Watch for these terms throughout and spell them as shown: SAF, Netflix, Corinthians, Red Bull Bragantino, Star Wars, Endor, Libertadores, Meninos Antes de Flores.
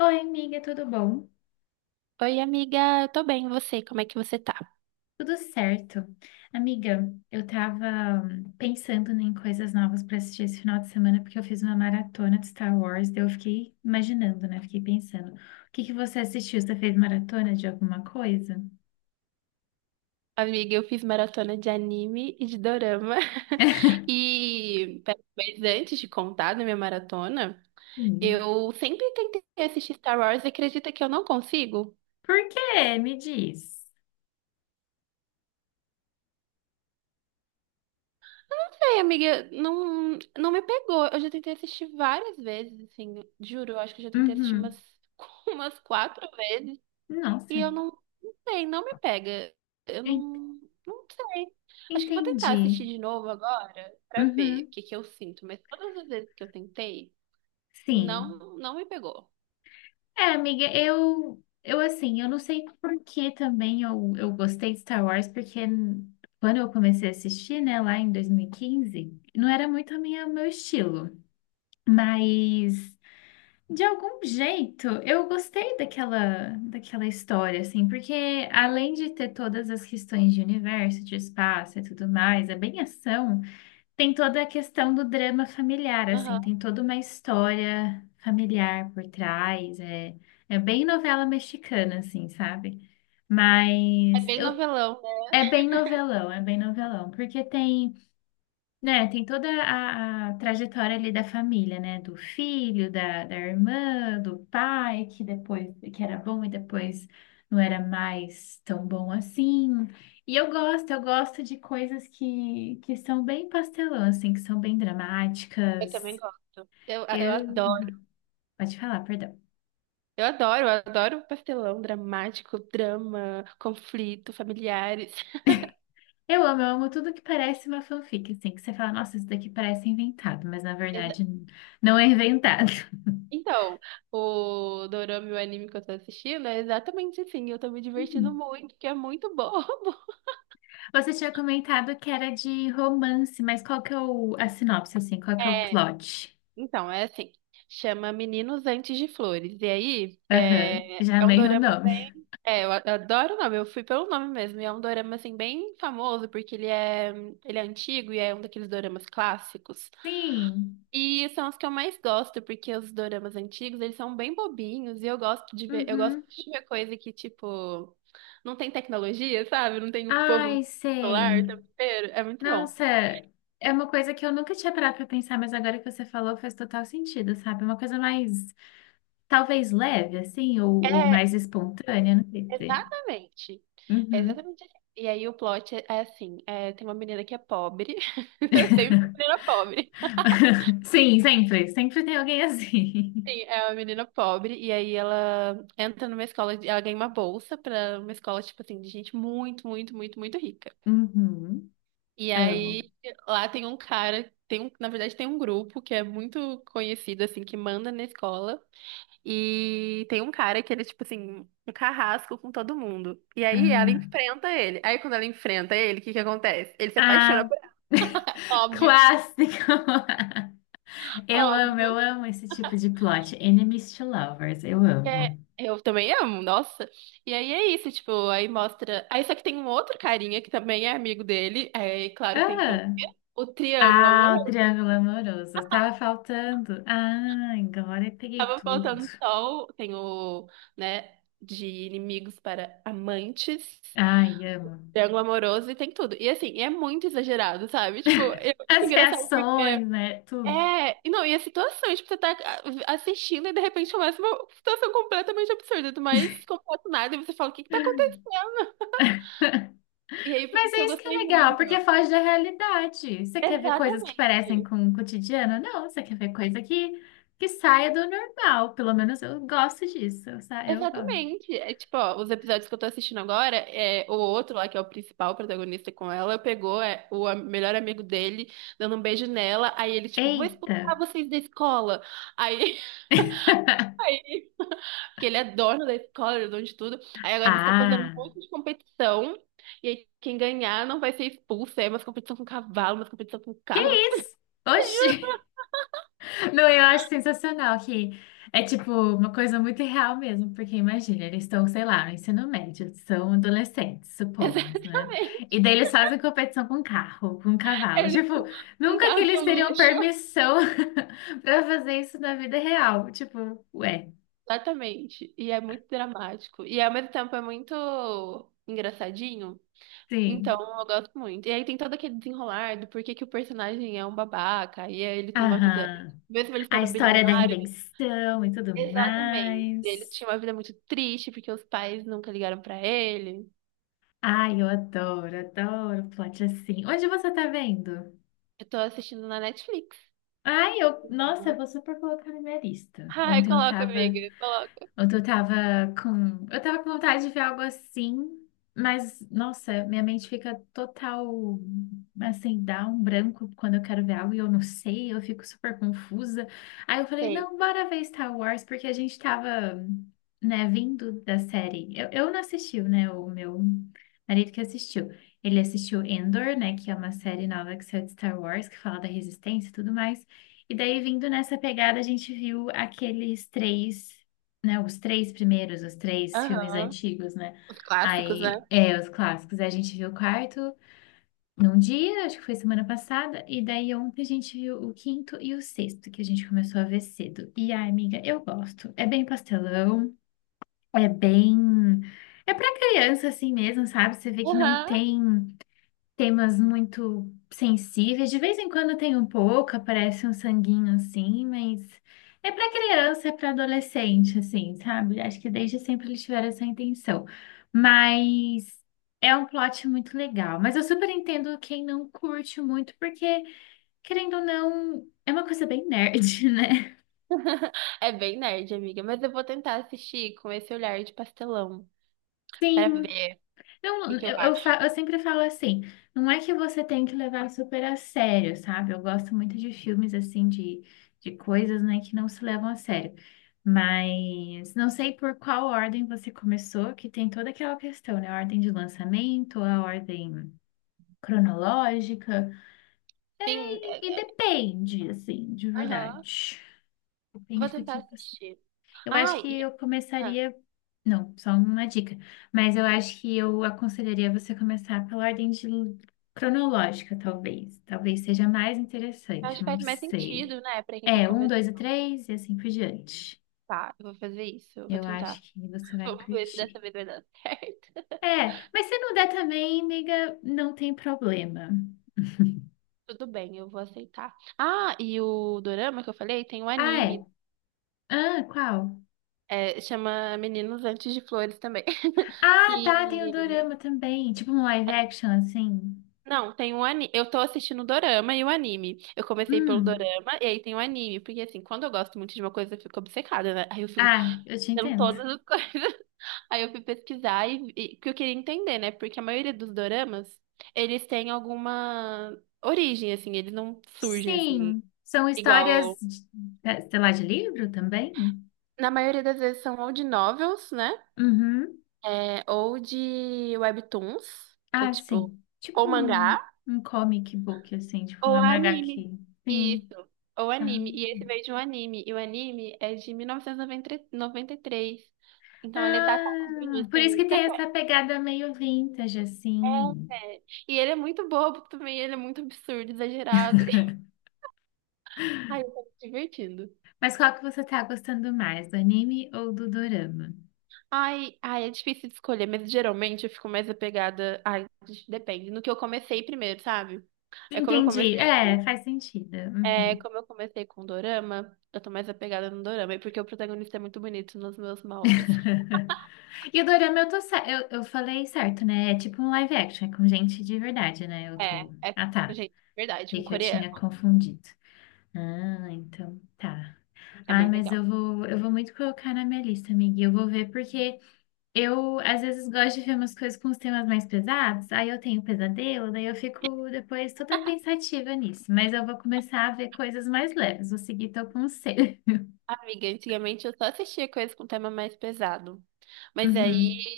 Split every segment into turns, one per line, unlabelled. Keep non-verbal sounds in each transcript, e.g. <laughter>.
Oi, amiga, tudo bom?
Oi, amiga, eu tô bem, e você? Como é que você tá?
Tudo certo. Amiga, eu tava pensando em coisas novas para assistir esse final de semana, porque eu fiz uma maratona de Star Wars, daí eu fiquei imaginando, né? Fiquei pensando. O que que você assistiu? Você fez maratona de alguma coisa?
Amiga, eu fiz maratona de anime e de dorama. <laughs>
<laughs>
E, pera, mas antes de contar da minha maratona,
Sim.
eu sempre tentei assistir Star Wars e acredita que eu não consigo?
Por quê? Me diz.
Ai, amiga, não, não me pegou. Eu já tentei assistir várias vezes, assim, juro, eu acho que eu já tentei assistir umas,
Uhum.
<laughs> umas quatro vezes. E
Nossa,
eu não, não sei, não me pega. Eu
en-
não, não sei. Acho que eu vou tentar assistir
entendi.
de novo agora pra ver o
Uhum.
que que eu sinto. Mas todas as vezes que eu tentei,
Sim.
não, não me pegou.
É, amiga, eu assim, eu não sei por que também eu gostei de Star Wars, porque quando eu comecei a assistir, né, lá em 2015, não era muito a minha, o meu estilo, mas de algum jeito eu gostei daquela história, assim, porque além de ter todas as questões de universo, de espaço e tudo mais, é bem ação, tem toda a questão do drama familiar,
Aham.
assim, tem toda uma história familiar por trás, é, é bem novela mexicana, assim, sabe?
É
Mas
bem
eu,
novelão, né?
é bem novelão, porque tem né, tem toda a trajetória ali da família, né? Do filho, da irmã, do pai, que depois que era bom e depois não era mais tão bom assim. E eu gosto de coisas que são bem pastelão, assim, que são bem
Eu também
dramáticas.
gosto. Eu, eu
Eu,
adoro,
Pode falar, perdão.
eu adoro, eu adoro pastelão dramático, drama, conflito, familiares. <laughs>
Eu amo tudo que parece uma fanfic, assim, que você fala, nossa, isso daqui parece inventado, mas na
Exa-
verdade não é inventado.
Então, o dorama e o anime que eu tô assistindo é exatamente assim. Eu tô me divertindo
<laughs>
muito, porque é muito bobo.
Você tinha comentado que era de romance, mas qual que é o, a sinopse, assim? Qual que é o
<laughs>
plot?
Então, é assim, chama Meninos Antes de Flores. E aí,
Aham,
é,
já
é um
amei o
dorama bem.
nome.
É, eu adoro o nome, eu fui pelo nome mesmo. E é um dorama, assim, bem famoso, porque ele é antigo e é um daqueles doramas clássicos.
<laughs> Sim.
E são os que eu mais gosto, porque os doramas antigos, eles são bem bobinhos. E eu gosto de ver, eu gosto
Uhum.
de ver coisa que, tipo, não tem tecnologia, sabe? Não tem o povo no
Ai,
celular o
sei.
tempo inteiro. É muito bom.
Nossa, é uma coisa que eu nunca tinha parado pra pensar, mas agora que você falou faz total sentido, sabe? Uma coisa mais, talvez leve, assim, ou
É,
mais espontânea, não sei dizer.
exatamente. É
Uhum.
exatamente assim. E aí o plot é assim, é, tem uma menina que é pobre, <laughs> sempre uma menina pobre.
<laughs> Sim, sempre. Sempre tem alguém assim.
Sim,
<laughs>
é uma menina pobre, e aí ela entra numa escola, ela ganha uma bolsa pra uma escola, tipo assim, de gente muito, muito, muito, muito rica.
Uhum.
E
Amo.
aí lá tem um cara, tem um, na verdade tem um grupo que é muito conhecido, assim, que manda na escola. E tem um cara que ele é, tipo assim, um carrasco com todo mundo. E aí ela
Ah.
enfrenta ele. Aí quando ela enfrenta ele, o que que acontece? Ele se apaixona
Ah,
por ela.
<laughs>
Óbvio,
clássico! <laughs>
óbvio.
Eu amo esse tipo de plot. Enemies to lovers, eu
É,
amo.
eu também amo, nossa. E aí é isso, tipo, aí mostra. Aí só que tem um outro carinha que também é amigo dele. É claro que tem que ter o
Ah,
quê? O triângulo, amor.
o triângulo amoroso. Estava faltando. Ah, agora eu peguei
Tava
tudo.
faltando sol. Tem o, né, de inimigos para amantes.
Ai, amo.
Triângulo amoroso e tem tudo. E assim, é muito exagerado, sabe? Tipo, é
<laughs>
muito
As
engraçado porque.
reações, né? Tudo.
É, e não, e as situações, tipo, você tá assistindo e de repente começa uma situação completamente absurda, do mais
<laughs>
completo nada, e você fala, o que que tá acontecendo?
<laughs>
E aí, por
Mas
isso que
é
eu
isso que é
gostei
legal,
muito.
porque foge da realidade. Você quer ver coisas que
Exatamente.
parecem com o cotidiano? Não, você quer ver coisa que saia do normal. Pelo menos eu gosto disso. Eu gosto.
Exatamente. É tipo, ó, os episódios que eu tô assistindo agora, é o outro lá, que é o principal protagonista com ela, pegou é, o melhor amigo dele, dando um beijo nela, aí ele, tipo, vou
Eita!
expulsar vocês da escola. Aí,
<laughs>
<laughs> porque ele é dono da escola, ele é dono de tudo. Aí agora eles estão fazendo um
Ah!
monte de competição. E aí quem ganhar não vai ser expulso. Aí é umas competição com cavalo, umas competição com
Que
carro.
isso? Oxi! Não, eu acho sensacional que é tipo uma coisa muito real mesmo, porque imagina, eles estão, sei lá, no ensino médio, são adolescentes,
<laughs>
supomos, né?
Exatamente.
E daí eles fazem competição com carro, com
É,
cavalo. <laughs>
eles
Tipo,
com um
nunca que
carro de
eles teriam
luxo.
permissão <laughs> para fazer isso na vida real. Tipo, ué,
Exatamente. E é muito dramático. E ao mesmo tempo é muito engraçadinho. Então,
sim.
eu gosto muito. E aí tem todo aquele desenrolar do porquê que o personagem é um babaca. E aí ele tem uma vida.
Aham.
Mesmo ele
A
sendo
história da
bilionário.
redenção e tudo
Exatamente. Ele
mais.
tinha uma vida muito triste porque os pais nunca ligaram pra ele.
Ai, eu adoro, adoro plot assim. Onde você tá vendo?
Eu tô assistindo na Netflix.
Ai, eu, nossa, eu
Uhum.
vou super colocar na minha lista.
Ai, coloca, amiga, coloca.
Ontem eu tava com. Eu tava com vontade de ver algo assim, mas, nossa, minha mente fica total. Assim, dá um branco quando eu quero ver algo e eu não sei, eu fico super confusa. Aí eu falei,
Tem.
não, bora ver Star Wars, porque a gente tava, né, vindo da série. Eu não assisti, né? O meu marido que assistiu. Ele assistiu Endor, né? Que é uma série nova que saiu de Star Wars, que fala da resistência e tudo mais. E daí, vindo nessa pegada, a gente viu os três primeiros, os três filmes
Aham.
antigos, né?
Os clássicos, né?
Aí, é, os clássicos. Aí a gente viu o quarto num dia, acho que foi semana passada, e daí ontem a gente viu o quinto e o sexto, que a gente começou a ver cedo. E ai, amiga, eu gosto. É bem pastelão, é bem. É pra criança assim mesmo, sabe? Você vê que não
Aham.
tem temas muito sensíveis. De vez em quando tem um pouco, aparece um sanguinho assim, mas é para criança, é para adolescente, assim, sabe? Acho que desde sempre eles tiveram essa intenção. Mas é um plot muito legal. Mas eu super entendo quem não curte muito, porque, querendo ou não, é uma coisa bem nerd, <laughs> né?
<laughs> É bem nerd, amiga, mas eu vou tentar assistir com esse olhar de pastelão pra
Sim.
ver o
Não,
que que
eu,
eu
eu,
acho.
fa- eu sempre falo assim, não é que você tem que levar super a sério, sabe? Eu gosto muito de filmes assim, de coisas, né, que não se levam a sério. Mas não sei por qual ordem você começou, que tem toda aquela questão, né? A ordem de lançamento, a ordem cronológica.
Sim,
E depende, assim, de
aham.
verdade.
Vou
Depende do
tentar
que você.
assistir.
Eu acho
Ai,
que
e
eu
ah,
começaria. Não, só uma dica. Mas eu acho que eu aconselharia você começar pela ordem de cronológica, talvez. Talvez seja mais
acho
interessante,
que
não
faz mais
sei.
sentido, né, pra quem tá
É, um,
começando.
dois e três, e assim por diante.
Tá, eu vou fazer isso, eu vou
Eu acho
tentar.
que você vai
Vamos ver se dessa
curtir.
vez vai dar <laughs> certo.
É, mas se não der também, amiga, não tem problema. <laughs>
Tudo bem, eu vou aceitar. Ah, e o dorama que eu falei tem um
Ah,
anime,
é? Ah, qual?
é, chama Meninos Antes de Flores também. <laughs>
Ah, tá, tem o
E
dorama também. Tipo um live action, assim.
não, tem um anime. Eu tô assistindo o dorama e o anime. Eu comecei pelo
Hum.
dorama e aí tem o anime, porque assim, quando eu gosto muito de uma coisa, eu fico obcecada, né? Aí eu fico
Ah, eu te
vendo
entendo.
todas as <laughs> coisas. Aí eu fui pesquisar e que eu queria entender, né? Porque a maioria dos doramas, eles têm alguma origem, assim, eles não surgem assim.
Sim, são histórias,
Igual
sei lá, de livro também?
na maioria das vezes são ou de novels, né?
Uhum.
É, ou de webtoons, que é
Ah,
tipo,
sim. Tipo
ou
um,
mangá,
um comic book, assim, tipo um
ou anime.
MHQ. Sim.
Isso, ou
Ah.
anime. E esse veio de um anime. E o anime é de mil novecentos e noventa e três. Então ele é datadinho,
Ah, por isso que
assim. Você
tem
conhece?
essa pegada meio vintage, assim.
É, é. E ele é muito bobo também, ele é muito absurdo, exagerado. <laughs>
<laughs>
Ai, eu tô me divertindo.
Mas qual que você tá gostando mais, do anime ou do dorama?
Ai, ai, é difícil de escolher, mas geralmente eu fico mais apegada. Ai, depende. No que eu comecei primeiro, sabe? É como eu
Entendi.
comecei
É,
com.
faz sentido.
É
Uhum.
como eu comecei com Dorama, eu tô mais apegada no Dorama, e porque o protagonista é muito bonito nos meus moldes.
<laughs> E o dorama eu tô. Eu falei certo, né? É tipo um live action, é com gente de verdade, né? Eu
É,
tô.
é,
Ah, tá.
gente, verdade,
E
com
que eu tinha
coreano.
confundido. Ah, então tá.
É
Ah,
bem
mas
legal.
eu vou muito colocar na minha lista, amiga. Eu vou ver porque eu às vezes gosto de ver umas coisas com os temas mais pesados. Aí eu tenho pesadelo, daí eu fico depois toda pensativa nisso. Mas eu vou começar a ver coisas mais leves. Vou seguir teu conselho. <laughs>
Amiga, antigamente eu só assistia coisas com tema mais pesado. Mas aí
Uhum.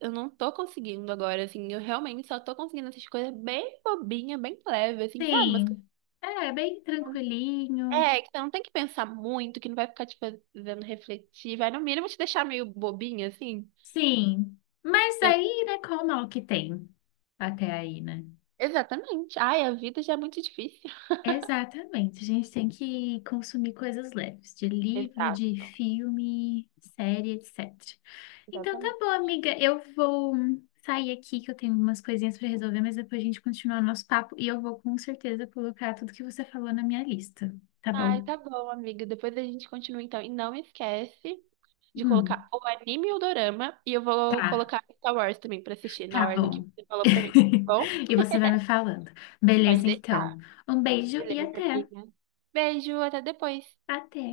eu não tô conseguindo agora, assim, eu realmente só tô conseguindo assistir coisa bem bobinha, bem leve, assim, sabe? Umas,
Sim. É, bem tranquilinho.
é, que você não tem que pensar muito, que não vai ficar te fazendo refletir, vai no mínimo te deixar meio bobinha, assim.
Sim, mas
Eu...
aí, né, qual o mal que tem até aí, né?
Exatamente. Ai, a vida já é muito difícil.
Exatamente, a gente tem que consumir coisas leves, de
<laughs>
livro, de
Exato,
filme, série, etc. Então tá
exatamente.
bom, amiga, eu vou sair aqui que eu tenho umas coisinhas para resolver, mas depois a gente continua o nosso papo e eu vou com certeza colocar tudo que você falou na minha lista, tá
Ai,
bom?
tá bom, amiga. Depois a gente continua então. E não esquece de colocar
Hum,
o anime e o dorama. E eu vou
tá,
colocar Star Wars também pra assistir na
tá
ordem que
bom.
você falou pra mim. Tá
<laughs>
bom?
E você vai me falando.
Pode
Beleza, então.
deixar.
Um beijo e
Beleza,
até.
amiga. Beijo, até depois.
Até.